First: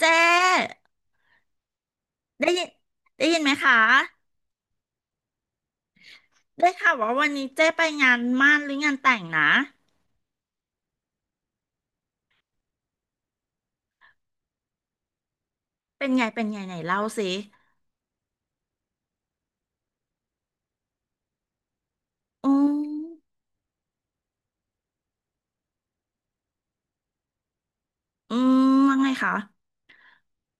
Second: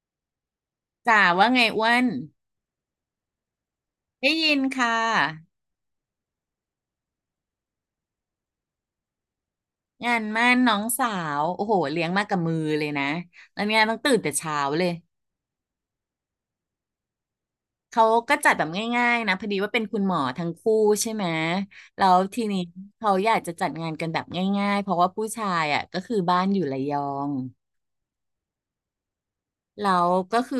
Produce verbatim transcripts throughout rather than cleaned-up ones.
เจ๊จ๋าว่าไงอ้วนได้ยินได้ยินไหมคะได้ยินค่ะได้ค่ะว่าวันนี้เจ๊ไปงานหมั่นหรืองานแต่งนะงานมั่นน้องสาวโอ้โหเลี้ยงมากับมือเลยนะแล้วเนี่ยต้องตื่นแต่เช้าเลยเป็นไงเป็นไงไหนเล่าสิเขาก็จัดแบบง่ายๆนะพอดีว่าเป็นคุณหมอทั้งคู่ใช่ไหมแล้วทีอืนี้มเขาอยากจะจัดงานกันแบบง่ายๆเพราะว่าผู้ชายอ่ะก็คือบ้านอยู่ระยองอืมว่าไงคะแล้วก็คือ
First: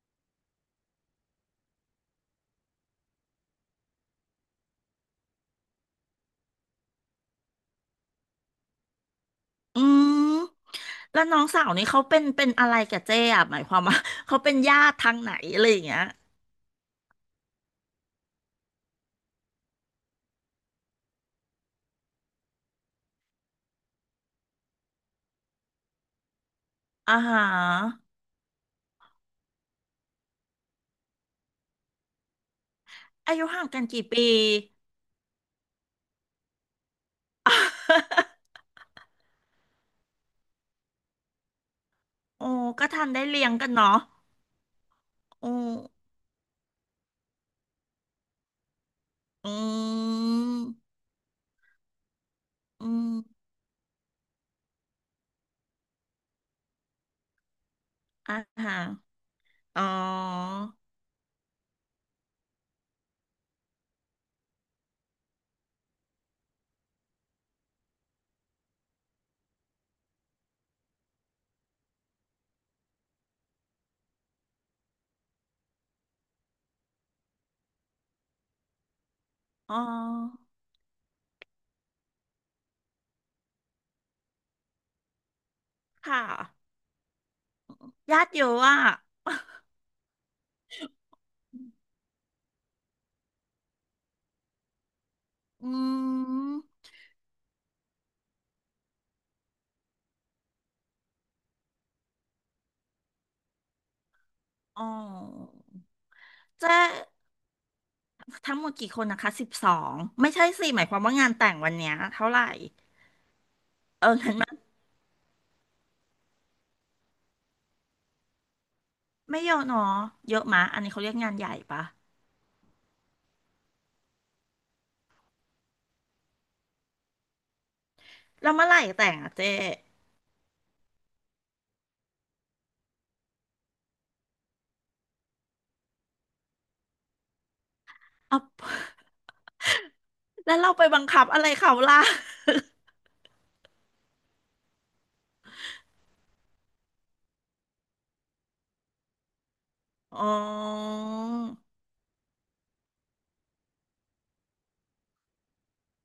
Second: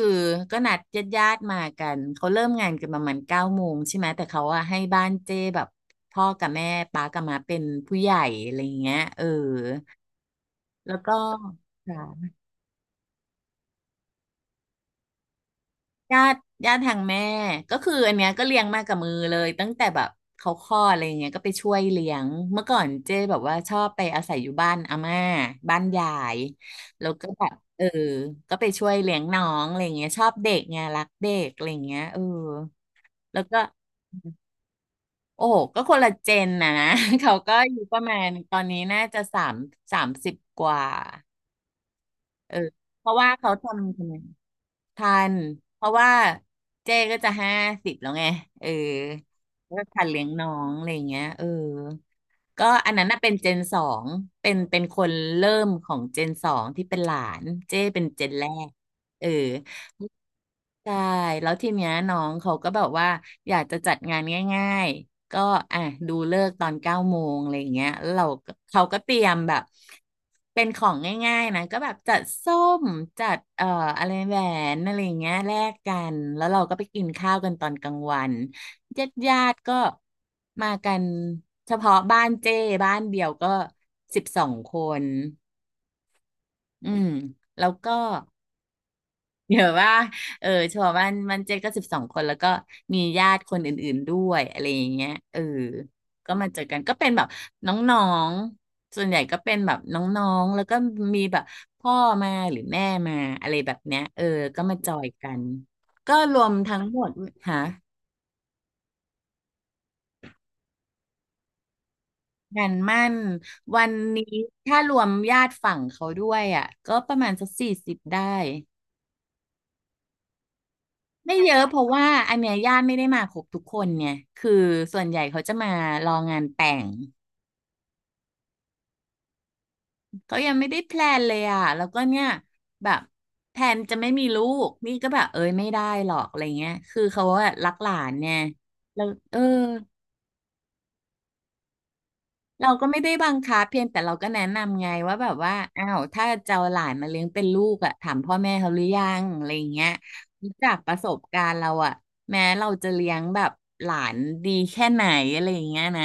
ก็นัดญาติๆมากันเขาเริ่มงานกันประมาณเก้าโมงใช่ไหมแต่เขาอะให้บ้านเจ้แบบพ่อกับแม่ป้ากับมาเป็นผู้ใหญ่อะไรอย่างเงี้ยเออ อืมแล้วก็แล้วน้องสาวนี่เขาเป็นค่ะเป็นอะไรกับเจ๊อะหมายความว่า เขาเป็นญาติทางไหนอะไรอย่างเงี้ยญาติญาติทางแม่ก็คืออันเนี้ยก็เลี้ยงมากับมือเลยตั้งแต่แบบเขาคลอดอะไรอย่างเงี้ยก็ไปช่วยเลี้ยงเมื่อก่อนเจ้แบบว่าชอบไปอาศัยอยู่บ้านอาม่าบ้านยายแล้วอ่าก็ฮแบบเออะก็ไปช่วยเลี้ยงน้องอะไรอย่างเงี้ยชอบเด็กไงรักเด็กอะไรอย่างเงี้ยเอออาแล้วยุก็ห่างกันกี่ปี โอ้โหก็คนละเจนนะนะ เขาก็อยู่ประมา ณตอนนี้น่าจะสามสามสิบกว่าโอ้เออก็ทัเพนราะได้ว่าเลี้ยเขางกันเนาะทำทำไม ทันโเพอราะว่าเจ๊ก็จะห้าสิบแล้วไง เอออืแล้วก็ทันเลี้ยงน้องอะไรมอย่างเงี้ยเออ ก็อือันนั้นน่ะเป็นมเจนสองเป็นเป็นคนเริ่มของเจนสองที่เป็นหลานเจ้เป็นเจนอ่าแรกฮะเอออ๋อใช่แล้วทีเนี้ยน้องเขาก็แบบว่าอยากจะจัดงานง่ายๆก็อ่ะดูเลิกษ์ตอนเก้าโมงอะไรอย่างเงี้ยแล้วเราก็เขาก็เตรียมแบบเป็นของง่ายๆนะก็แบบจัดส้มจัดเอ่ออะไรแหวนอะไรอย่างเงี้ยแลกกันแล้วเราก็ไปกินข้าวกันตอนกลางวัน ญาติญาติอ๋ก็อมากันเฉพาะบ้านเจ้บ้านเดี่ยวก็สิบสองคนค่ะ อืมแล้วก็ญาติเยอะอ่ะเดี๋ยวว่าเออเฉพาะบ้านบ้านเจ้ก็สิบสองคนแล้วก็มีญาติคนอื่นๆด้วยอะไรอย่างเงี้ยเอออืก็มาเจอกันมก็เป็นแบบน้องๆส่วนใหญ่ก็เป็นแบบน้องๆแล้วก็มีแบบพ่อมาหรือแม่มาอะไรแบบเนี้ยเออก็มาอ๋อจอยกันก็รวมเจ๊ทั้งหมดหา ทั้งหมดกี่คนนะคะสิบสองไม่ใช่สิหมายความว่างานแต่งวันเนี้ยเท่าไหร่งานมั่นวันเออนี้งั้นไม่ถ้ารวมญาติฝั่งเขาด้วยอ่ะก็ประมาณสักสี่สิบได้ไม่เยอะเนาะเยอะมะอันนี้เขาเรียกงาไม่นใหเยญ่อะเพปะราะว่าอันเนี้ยญาติไม่ได้มาครบทุกคนเนี่ยคือส่วนใหญ่เขาจะมารองานแต่งแล้วเมื่อไหร่แต่งอ่ะเจ๊เขายังไม่ได้แพลนเลยอ่ะแล้วก็เนี่ยแบบแพลนจะไม่มีลูกนี่ก็แบบเอ้ยไม่ได้หรอกอะไรเงี้ยคือเขาอะรักหลานเนี่ยเอา แล้วเออ แล้วเราไปบังคับอะไรเขาล่ะเราก็ไม่ได้บังคับเพียงแต่เราก็แนะนำไงว่าแบบว่าอ้าวถ้าจะเอาหลานมาเลี้ยงเป็นลูกอะถามพ่อแม่เขาหรือยังอะไรอย่างเงี้ยอ๋อจากประสบการณ์เราอะแม้เราจะเลี้ยงแบบหลานดีแค่ไหนอะไรอย่างเงี้ยนะ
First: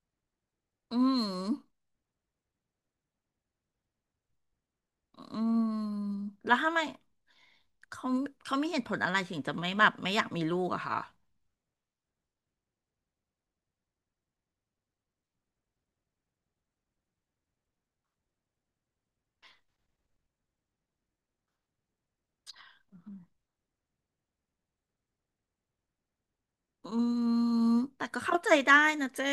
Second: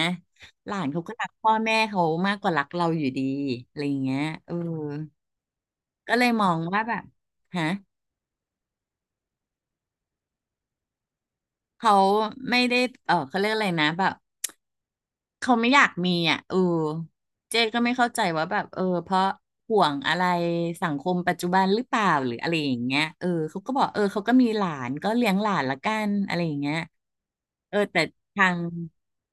หลานอืเขาก็มรักพ่อแม่เขามากกว่ารักเราอยู่ดีอะไรอย่างเงี้ยเอออืมก็เลยมอแล้วงทำไมว่าแบบฮะเขาเขามีเหตุผลอะไรถึงจะไม่แบบไม่อยากมีลูกอะคะ เขาไม่ได้เออเขาเรียกอะไรนะแบบ เขาไม่อยากมีอ่ะเออเจ๊ก็ไม่เข้าใจว่าแบบเออเพราะห่วงอะไรสังคมปัจจุบันหรือเปล่าหรืออะไรอย่างเงี้ยเออเขาก็บอกเออเขาก็มีหลานก็เลี้ยงหลานละกันอะไรอย่างเงี้ยอืมเออแต่แต่ก็เข้าทาใจงได้นะเจ้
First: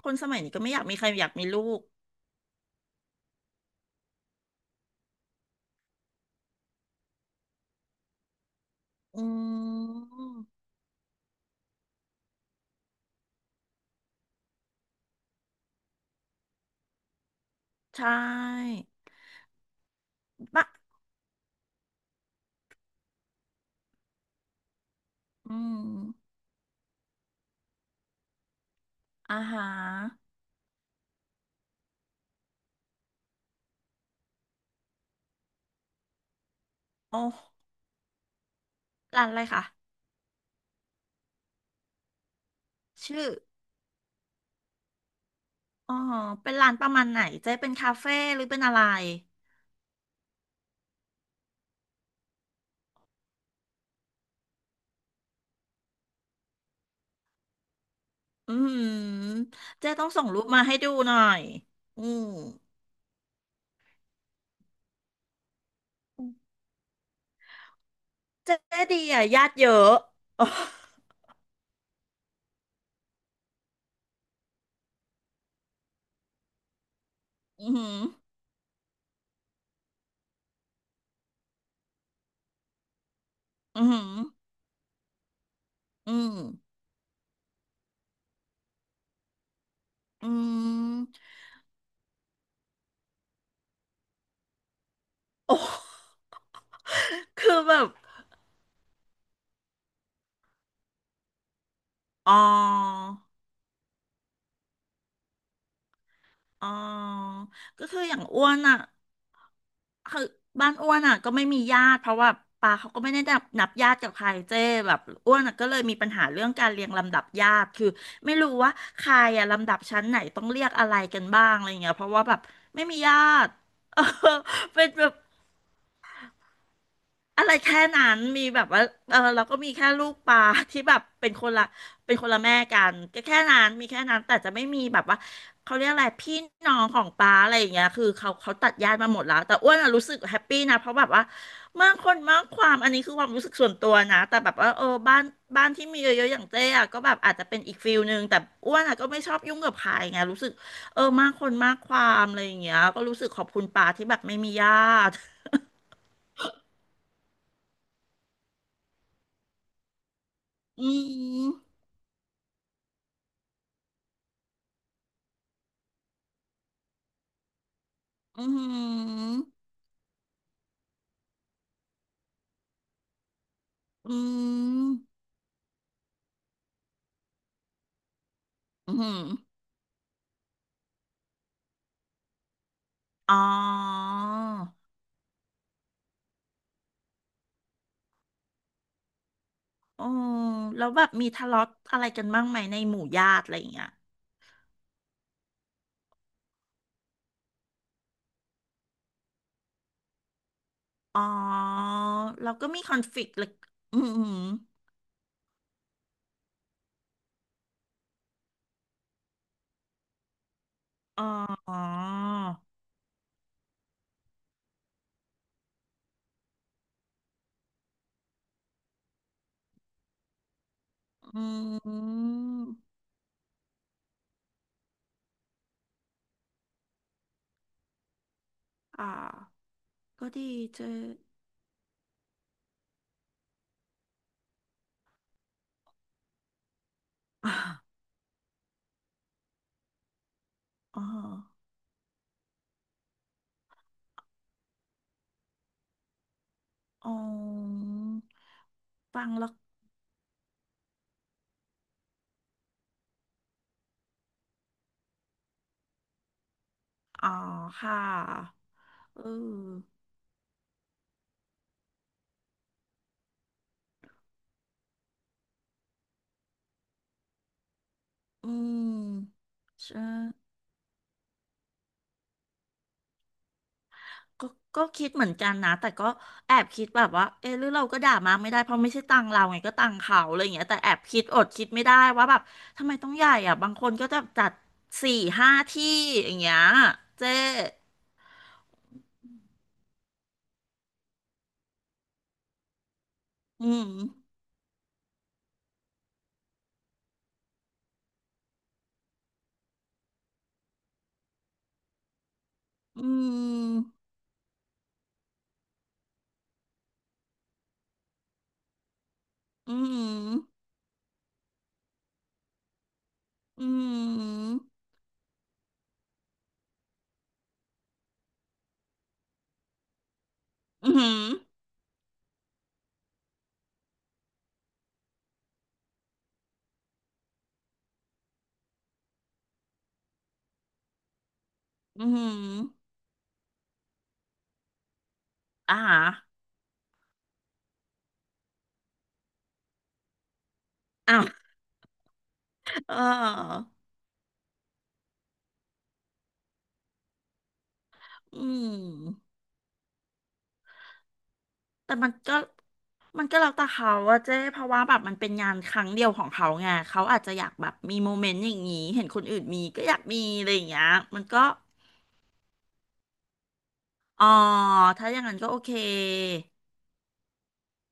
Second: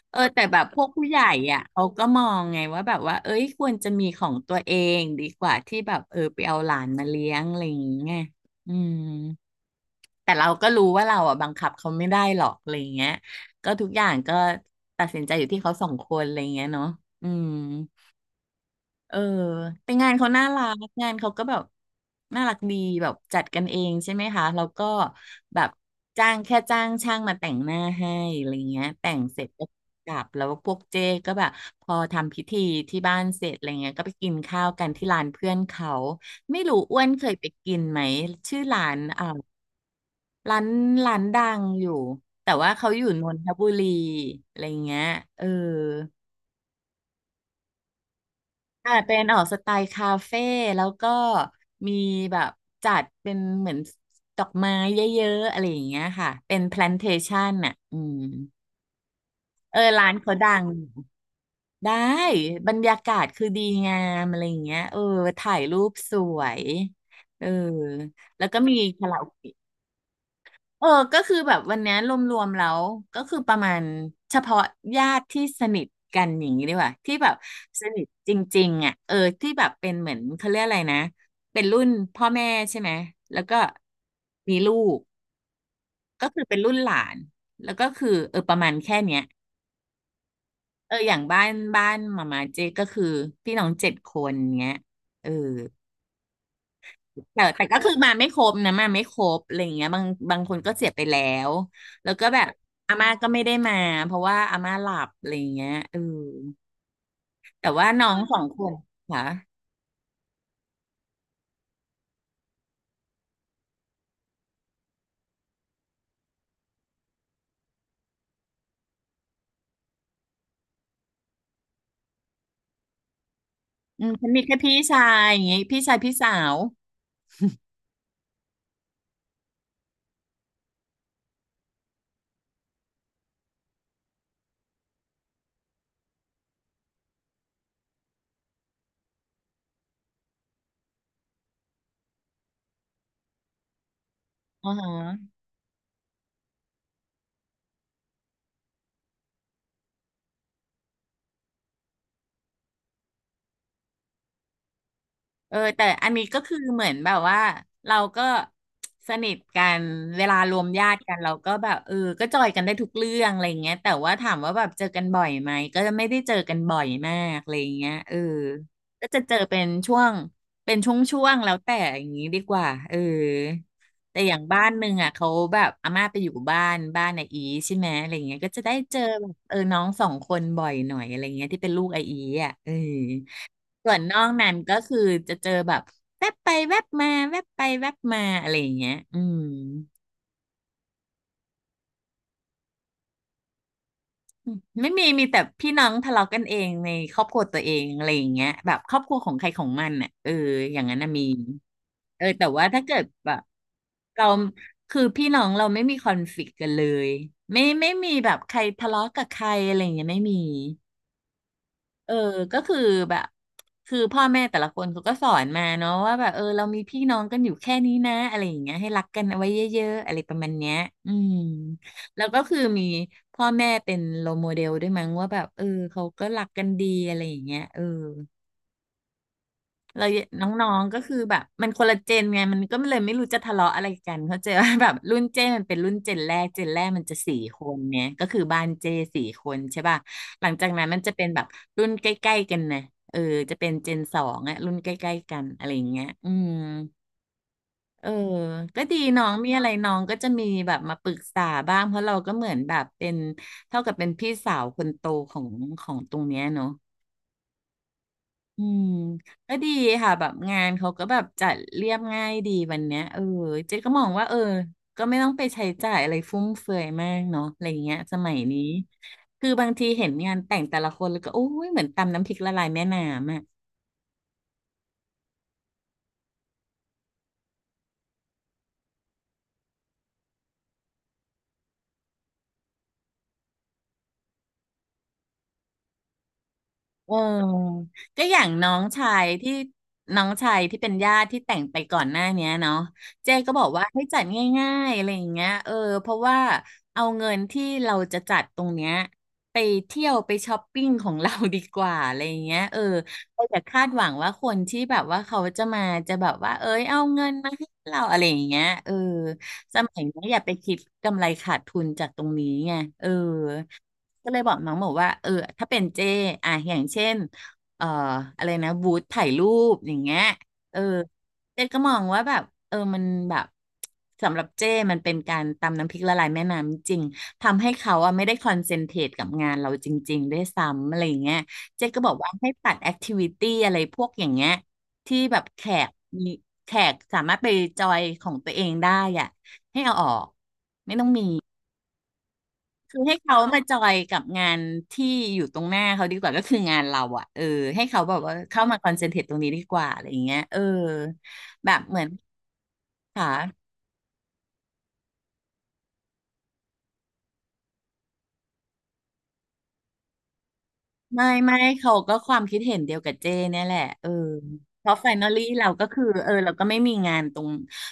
คเอนอสมัยแต่นี้แบก็บไม่พอยาวกกมีใคผู้รใหญ่อยากมีลูอ่ะกเขาก็มองไงว่าแบบว่าเอ้ยควรจะมีของตัวเองดีกว่าที่แบบเออไปเอาหลานมาเลี้ยงอะไรอย่างเงี้ยอืม อืแต่เราก็มรู้ว่าเราอ่ะบังคับเขาไม่ได้หรอกอะไรเงี้ยก็ทุกอย่างก็ตัดสินใจอยู่ที่เขาสองคนอะไรเงี้ยเนาะอืมใช่เออแต่งานเขาน่าบะรักงานเขาก็แบบน่ารักดีแบบจัดกันเองใช่ไหมคะแล้วก็อืแบบมจ้างแค่จ้างช่างมาแต่งหน้าให้อะไรเงี้ยแต่งอาเสร็จหาก็กลับรแล้วพวกเจ๊ก็แบบพอทำพิธีที่บ้านเสร็จอะไรเงี้ยก็ไปกินข้าวกันที่ร้านเพื่อนเขาไม่รู้อ้วนโอเคยไป้กินไหมชื่อร้านร้าอ่า นอะไรคะร้านร้านดังอยู่แต่ว่าเขาอยู่นชื่อนทบุรีอะไรเงี้ยเอออ๋อเป็นร้านประมาณไหนเจ๊เป็นคาเฟ่หรือเป็นอะไรอ่าเป็นออกสไตล์คาเฟ่แล้วก็มีแบบจัดเป็นเหมือนดอกไม้เยอะๆอะไรอย่างเงี้ยค่ะเป็นแพลนเทชันน่ะอืมอืมเออเจ๊ต้อร้างนส่งเขารูปดัมางให้ดูหน่อยได้อืมบรรยากาศคือดีงามอะไรอย่างเงี้ยเออถ่ายรูปสวยเออแล้วก็มีเจ๊ดีคาราอ่ะโอญาเกะ ติเยอะ เออก็คือแบบวันเนี้ยรวมๆแล้วก็คือประมาณเฉพาะญาติที่สนิทกันอย่างนี้ดีกว่าที่แบบ อืสมนิทจริงๆอ่ะเออที่แบบเป็นเหมือนเขาเรียกอะไรนะเป็นรุ่นพ่อแม่ใช่ไหมแล้วก็อหืมมีลูกออืก็มคือเป็นรุ่นหลานแล้วก็คือเออประมาณแค่เนี้ยอหืมออืมเอออย่างอืมบ้านบ้านมามาเจก็คือพี่น้องเจ็ดคนเงี้ยเออ โอ้แต่คือแต่แบก็บ คือมาไม่ครบนะมาไม่ครบอะไรอย่างเงี้ยบางบางคนก็เสียไปแล้วแล้วก็อ๋อแบบอาม่าก็ไม่ได้มาเพราะว่าอาม่าหลับอะไรอย่างเงี้ยเอออ๋อแต่ก็ว่าคือน้อองย่างสออ้งวคนนอ่ะค่ะคือบ้านอ้วนอ่ะก็ไม่มีญาติเพราะว่าปาเขาก็ไม่ได้นับนับญาติกับใครเจ้แบบอ้วนอ่ะก็เลยมีปัญหาเรื่องการเรียงลำดับญาติคือไม่รู้ว่าใครอ่ะลำดับชั้นไหนต้องเรียกอะไรกันบ้างอะไรเงี้ยเพราะว่าแบบไม่มีญาติ เอออืมฉันมีแค่พี่เป็นชาแบบ ยอย่างเงี้ยพี่ชายพี่สาวอะไรแค่นั้นมีแบบว่า เออเราก็มีแค่ลูกปลาที่แบบเป็นคนละเป็นคนละแม่กันก็แค่นั้นมีแค่นั้นแต่จะไม่มีแบบว่าเขาเรียกอะไรพี่น้องของปลาอะไรอย่างเงี้ยคือเขาเขาตัดญาติมาหมดแล้วแต่อ้วนอะรู้สึกแฮปปี้นะเพราะแบบว่ามากคนมากความอันนี้คือความรู้สึกส่วนตัวนะแต่แบบอ๋อว่าเออฮะ บ้านบ้านที่มีเยอะๆอย่างเจ๊อะก็แบบอาจจะเป็นอีกฟิลนึงแต่อ้วนอะก็ไม่ชอบยุ่งกับใครไงรู้สึกเออมากคนมากความอะไรอย่างเงี้ยก็รู้สึกขอบคุณปลาที่แบบไม่มีญาติเออแต่อันนี้ก็คือเหมือนแบบว่าเราก็สนิทกันเวลารวมญาอืติกันเราม ก็แบบเออก็จอยกันได้ทุกเรื่องอะไรอย่างเงี้ยแต่ว่าถามว่าแบบเจอกันบ่อยไหมก็จะไม่ได้เจอกันบ่อยมากอะไรอย่างเงี้ยเอออืมอก็จะืเจอเป็นช่วงเป็นช่วงๆแล้วแต่อย่างนี้ดีกว่าเอออืแต่อย่างบ้านหนึ่งอ่ะม เขาแบบอาม่าไปอยู่บ้านบ้านไออีใช่ไหมอะไรอย่างเงี้ยก็จะได้อืเจอมแบบเออน้องสองคนบ่อยหน่อยอะไรอย่างเงี้ยที่เป็นลูกไออีอ่ะเออ อ๋อส่วนนอกนั้นก็คือจะเจอแบบแวบไปแวบมาแวบไปแวบมาอะไรอย่างเงี้ยอืมโอ้แล้วแบบมีทะเลาะอะไรกันบ้างไหมในหมู่ญาติอะไรอย่างเงี้ยไม่มีมีแต่พี่น้องทะเลาะกันเองในครอบครัวตัวเองอะไรอย่างเงี้ยแบบครอบครัวของใครของมันอ่ะเอออย่างนั้นน่ะอ๋มีอเออแต่เราว่าก็มีถ้าคเกิอนดฟ แบ lict บเลยอืมอืเราอคือพี่น้องเราไม่มีคอนฟลิกต์กันเลยไม่ไม่มีแบบใครทะเลาะกับใครอะไรอย่างเงี้ยไม่มี อ๋อเออก็คือแบบคือพ่อแม่แต่ละคนเขาก็สอนมาเนาะว่าแบบเออเรามีพี่น้องกันอยู่แค่นี้นะอะไรอย่างเงี้ยให้รักกันเอาไว้เยอะๆอะไรประมาณเนี้ยอืมอืแล้วก็คือมีมพ่อแม่เป็นโรลโมเดลด้วยมั้งว่าแบบเออเขาก็รักกันดีอะไรอย่างเงี้ยเออ อ่าเราก็นดี้อเจงๆก็อ คือแบบมันคนละเจนไงมันก็เลยไม่รู้จะทะเลาะอะไรกันเขาใจว่า แบบรุ่นเจมันเป็นรุ่นเจนแรกเจนแรกมันจะสี่คนเนี่ย ก็คือบ้านเจสี่คนใช่ป่ะหลังจากนั้นมัอ๋นอจะเป็นแบบรุ่นใกล้ๆกันนะเออจะเป็นเจนสองอะรุ่นใกล้ๆกันอะไรอย่างเงี้ยอืมอ๋ออ๋อเออก็ดีฟัน้องงแล้มีวอะไรน้องก็จะมีแบบมาปรึกษาบ้างเพราะเราก็เหมือนแบบเป็นเท่ากับเป็นพี่สาวคนโตของของตรงเนี้ยเนาะ อ๋อค่ะอืมเอก็ดีอค่ะแบบงานเขาก็แบบจัดเรียบง่ายดีวันเนี้ยเออเจ๊ก็มองว่าเออก็ไม่ต้องไปใช้จ่ายอะไรฟุ่มเฟือยมากเนาะอะไรอย่างเงี้ยสมัยอืนี้คืมอบางทีใช่ เห็นงานแต่งแต่ละคนแล้วก็โอ้ยเหมือนตำน้ำพริกละลายแม่น้ำอ่ะ ก็ก็คิดเหมือนกันนะแต่ก็แอบคิดแบบว่าเออหรือเราก็ด่ามาไม่ได้เพราะไม่ใช่ตังเราไงก็ตังเขาอะไรอย่างเงี้ยแต่แอบคิดอดคิดไม่ได้ว่าแบบทำไมต้องใหญ่อ่ะบางคนก็จะจัดสี่ห้าที่อย่างเงี้ยเเจ๊ออก็อย่างน้องชายที่น้องชายที่เป็นญาติที่แต่งไปก่อนหน้าเนี้ยเนาะเจ๊ก็บอือกว่ามให้จัดง่ายๆอะไรอย่างเงี้ยเออเพราะว่าเอาเงินที่เราจะจัดตรงเนี้ยไปเที่ยวไปช้อปปิ้งของเรา ดีกว่าอะไรอย่างเงี้ยเอออืเราอย่าคาดมหวังว่าคนที่แบบว่าเขาจะมาจะแบบว่าเอ้ยเอาเงินมาให้เราอะไรอย่างเงี้ยเออสอืมัยนี้มอย่าไปคิดกำไรขาดทุนจากตรงนี้ไงเออ อืก็เลยบอกมน้องบอกว่าเออถ้าเป็นเจอ่ะอย่างเช่นเอ่ออะไรนะบูธถ่ายรูปอย่างเงี้ยเอออืมเจก็มองว่าแบบเออมันแบบสำหรับเจมันเป็นการตำน้ำพริกละลายแม่น้ำจริงทำให้เขาอะไม่ได้คอนเซนเทรตกับงานเราจริงๆด้วยซ้ำอะไรอย่างเงี้ยเจ๊ก็อืบอกมว่าให้ตัดแอคทิวิตี้อะไรพวกอย่างเงี้ยที่แบบแขอ่ากมีแขกสามารถไปจอยของตัวเองได้อ่ะให้เอาออก อ่ะ เคือให้เขามาออจอยกับงานที่อยู่ตรงหน้าเขาดีกว่าก็คืองานเราอะเออให้เขาแบบว่าอืเข้าม มาคอนเซนเทรตตรงนี้ดีกว่าอะไรอย่างเงี้ยเออแบบแต่เหมือนมันก็มัค่ะนก็แล้วแต่เขาอะเจ๊เพราะว่าแบบมันเป็นงานครั้งเดียวของเขาไงเขาอาจจะอยากแบบมีโมเมนต์อย่างนี้เห็นคนอื่นมีก็อยากมีอะไรอย่างเงี้ยมัไม่นก็ไม่เขาก็ความคิดเห็นเดียวกับเจ้เนี่ยแหละเอออ๋อเพราะไฟถ้าอย่านงลนั้นลี่ก็โอเราเคก็คือเออเราก็ไม่มีงานตรง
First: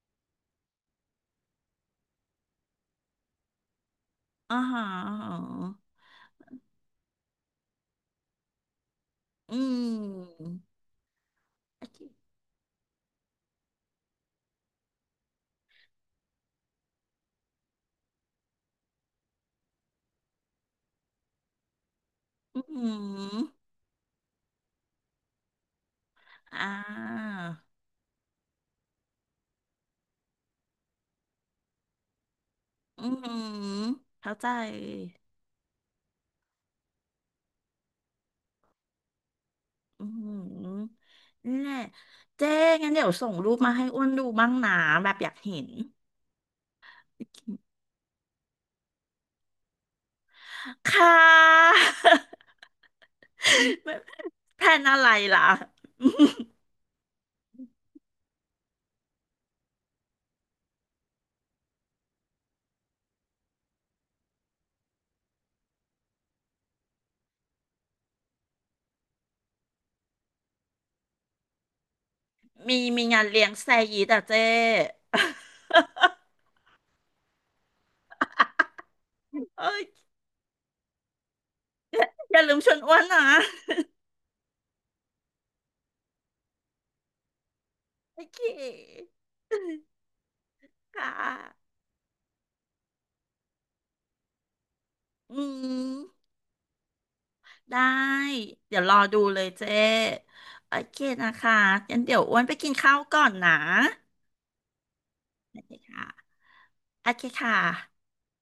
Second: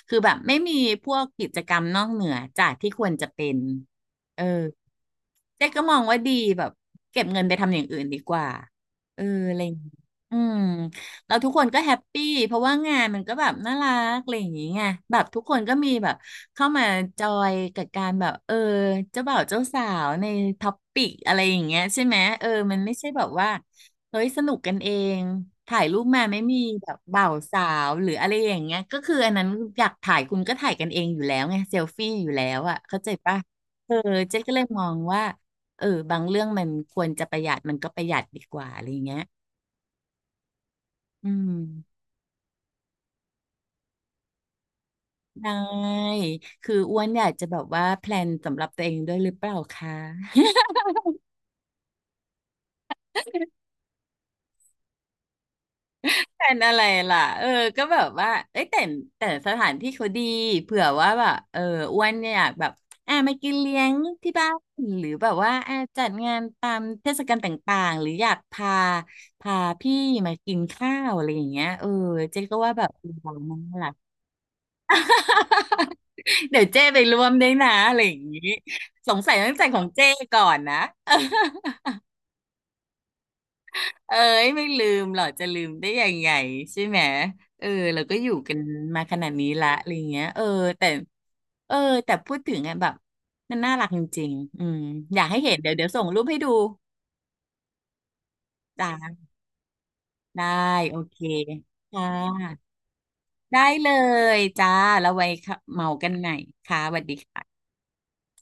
คือแบบไม่มีพวกกิจกรรมนอกเหนือจากที่ควรจะเป็นเออ อ่าฮะอาฮเจ๊ก็มะองว่าดีแบบเก็บเงินไปทำอย่างอื่นดีกว่าเอออะอืไรอย่างงี้อืมมแล้วทุกคนก็โอแฮเคปปี้เพราะว่างานมันก็แบบน่ารักอะไรอย่างงี้ไงแบบทุกคนก็มีแบบเข้ามาจอยกับการแบบเออเจ้าบ่าวเจ้าสาวในท็อปปิกอะไรอย่างเงี้ยใช่ไหมเอออืมันไม่ใช่แบบว่ามเฮ้ยสนุกกันเองถ่ายรูปมาไม่มีอ่แบบบ่าวาสาวหรืออะไรอย่างเงี้ยก็คืออันนั้นอยากถ่ายคุณก็ถ่ายกันเองอยู่แล้วไงเซลฟี่อยู่แล้วอ่ะเข้าอืใจปะมเออเข้าเจ๊ใจก็เลยมองว่า เออบางเรื่องมันควรจะประหยัดมันก็ประหยัดดีกว่าอะไรอย่างเงี้ยอืมอืมนี่นแหละเจ๊งั้นเดี๋ยวส่งรูปมาให้อ้วนดูบ้างนะแบบอยากได้เห็น คืออ้วนอยากจะแบบว่า แพลนสำหรับตัวเองด้วยหรือเปล่าคะ ค่ะ แพลนอะไรล่ะ แพลน อะไรล่ะเออก็แบบว่าเอ้ยแต่แต่สถานที่เขาดีเผื่อว่าแบบเอออ้วนเนี่ยอยากแบบอ่ะมากินเลี้ยงที่บ้านหรือแบบว่าอ่ะจัดงานตามเทศกาลต่างๆหรืออยากพาพาพี่มากินข้าวอะไรอย่างเงี้ยเออเจ๊ก็ว่ามีแบบมีงานเราเลี้ยงแซน่ารัก ยีแต่เจ๊ เดี๋ยวเจ้ไปร่วมด้วยนะอะไรอย่างนี้สงสัยต้องเอ้ใส่ขอยงเจ้ก่อนนะ อย่าลืมชวนอ้วนนะเอ้ยไม่ลืมหรอจะลืมได้ยังไงใช่ไหมเออเราก็โออยู่เคกันมาขนาดนี้ละอะไรเงี้ยเออแต่ค่ะเออแต่พูดถึงอะแบบมันน่ารักจริงๆอืมอยากให้อืเห็นเดี๋ยวเดี๋ยวมส่งรูปให้ดูได้ เดี๋ยวรอจ้าดูเลยเจ๊ได้โอโอเคเคนะคะงั้ค่นเดี๋ยวอ้วนไปะกินข้าวก่อนนะ ได้เลยจ้าแล้วไว้ค่ะโอเคเมาค่ะกันใหม่ค่ะสวัสโอดีเคค่ะค่ะ